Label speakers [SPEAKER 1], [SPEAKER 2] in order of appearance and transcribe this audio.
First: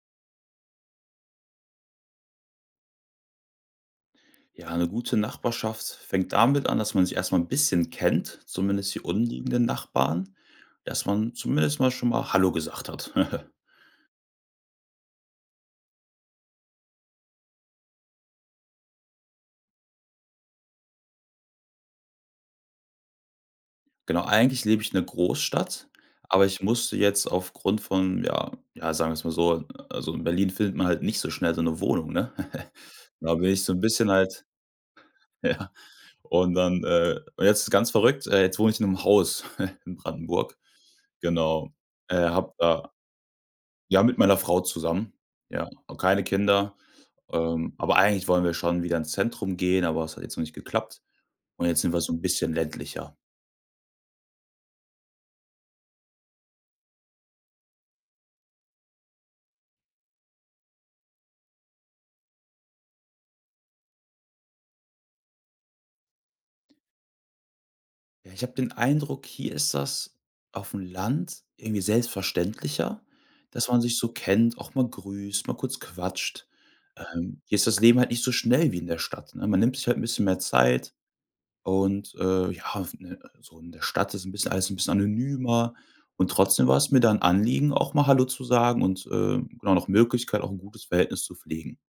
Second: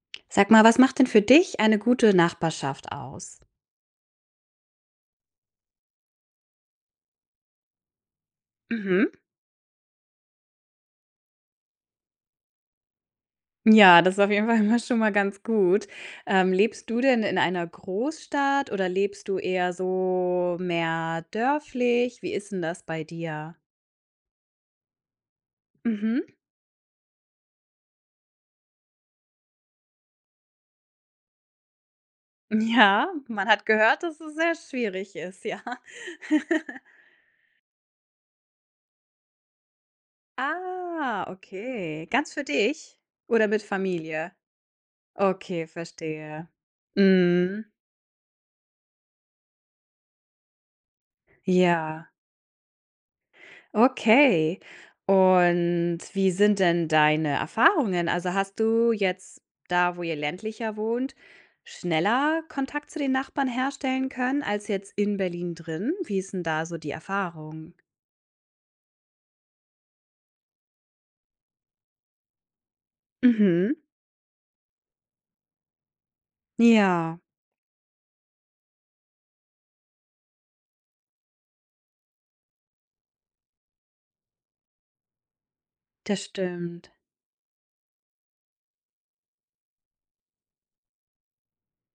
[SPEAKER 1] Sag mal, was macht denn für dich eine gute Nachbarschaft aus?
[SPEAKER 2] Ja, 'ne gute Nachbarschaft fängt damit an, dass man sich erst mal 'n bisschen kennt, zumindest die
[SPEAKER 1] Mhm.
[SPEAKER 2] umliegenden Nachbarn, dass man zumindest mal schon mal hallo gesagt hat.
[SPEAKER 1] Ja, das ist auf jeden Fall immer schon mal ganz gut. Ähm, lebst du denn in einer Großstadt oder lebst du eher so mehr dörflich? Wie ist 'n das bei dir?
[SPEAKER 2] Genau, eigentlich lebe ich 'ner Großstadt,
[SPEAKER 1] Mhm.
[SPEAKER 2] aber ich musste jetzt aufgrund von ja ja, sagen wir's mal so, also, in Berlin findet man halt nicht so schnell so 'ne Wohnung, ne?
[SPEAKER 1] Ja,
[SPEAKER 2] Da
[SPEAKER 1] man
[SPEAKER 2] bin ich
[SPEAKER 1] hat
[SPEAKER 2] so 'n
[SPEAKER 1] gehört,
[SPEAKER 2] bisschen
[SPEAKER 1] dass es
[SPEAKER 2] halt
[SPEAKER 1] sehr schwierig ist, ja.
[SPEAKER 2] ja. Und dann, äh und jetzt ganz verrückt, äh, jetzt wohne ich in 'nem Haus in Brandenburg.
[SPEAKER 1] Ah,
[SPEAKER 2] Genau,
[SPEAKER 1] okay,
[SPEAKER 2] äh,
[SPEAKER 1] ganz für
[SPEAKER 2] habe da
[SPEAKER 1] dich? Oder mit
[SPEAKER 2] ja, mit
[SPEAKER 1] Familie?
[SPEAKER 2] meiner Frau zusammen,
[SPEAKER 1] Okay,
[SPEAKER 2] ja. Habe keine
[SPEAKER 1] verstehe.
[SPEAKER 2] Kinder,
[SPEAKER 1] Mhm.
[SPEAKER 2] ähm, aber eigentlich wollen wir schon wieder ins Zentrum gehen, aber das hat jetzt noch nicht geklappt, und jetzt sind wir
[SPEAKER 1] Ja.
[SPEAKER 2] so 'n bisschen ländlicher.
[SPEAKER 1] Okay, und wie sind denn deine Erfahrungen? Also, hast du jetzt da, wo ihr ländlicher wohnt, schneller Kontakt zu den Nachbarn herstellen können als jetzt in Berlin drin? Wie ist 'n da so die Erfahrung?
[SPEAKER 2] Ja, ich habe den Eindruck, hier ist das auf'm Land irgendwie selbstverständlicher, dass man
[SPEAKER 1] Mhm.
[SPEAKER 2] sich so kennt, auch mal grüßt, mal kurz quatscht.
[SPEAKER 1] Ja.
[SPEAKER 2] Ähm, hier ist das Leben halt nicht so schnell wie in der Stadt, ne? Man nimmt sich halt 'n bisschen mehr Zeit und, äh, ja, auf 'ne so in der Stadt ist 'n bisschen alles 'n bisschen anonymer
[SPEAKER 1] Das
[SPEAKER 2] und trotzdem war's
[SPEAKER 1] stimmt.
[SPEAKER 2] mir da 'n Anliegen, auch mal hallo zu sagen und, äh, genau, nach Möglichkeit, auch 'n gutes Verhältnis zu pflegen.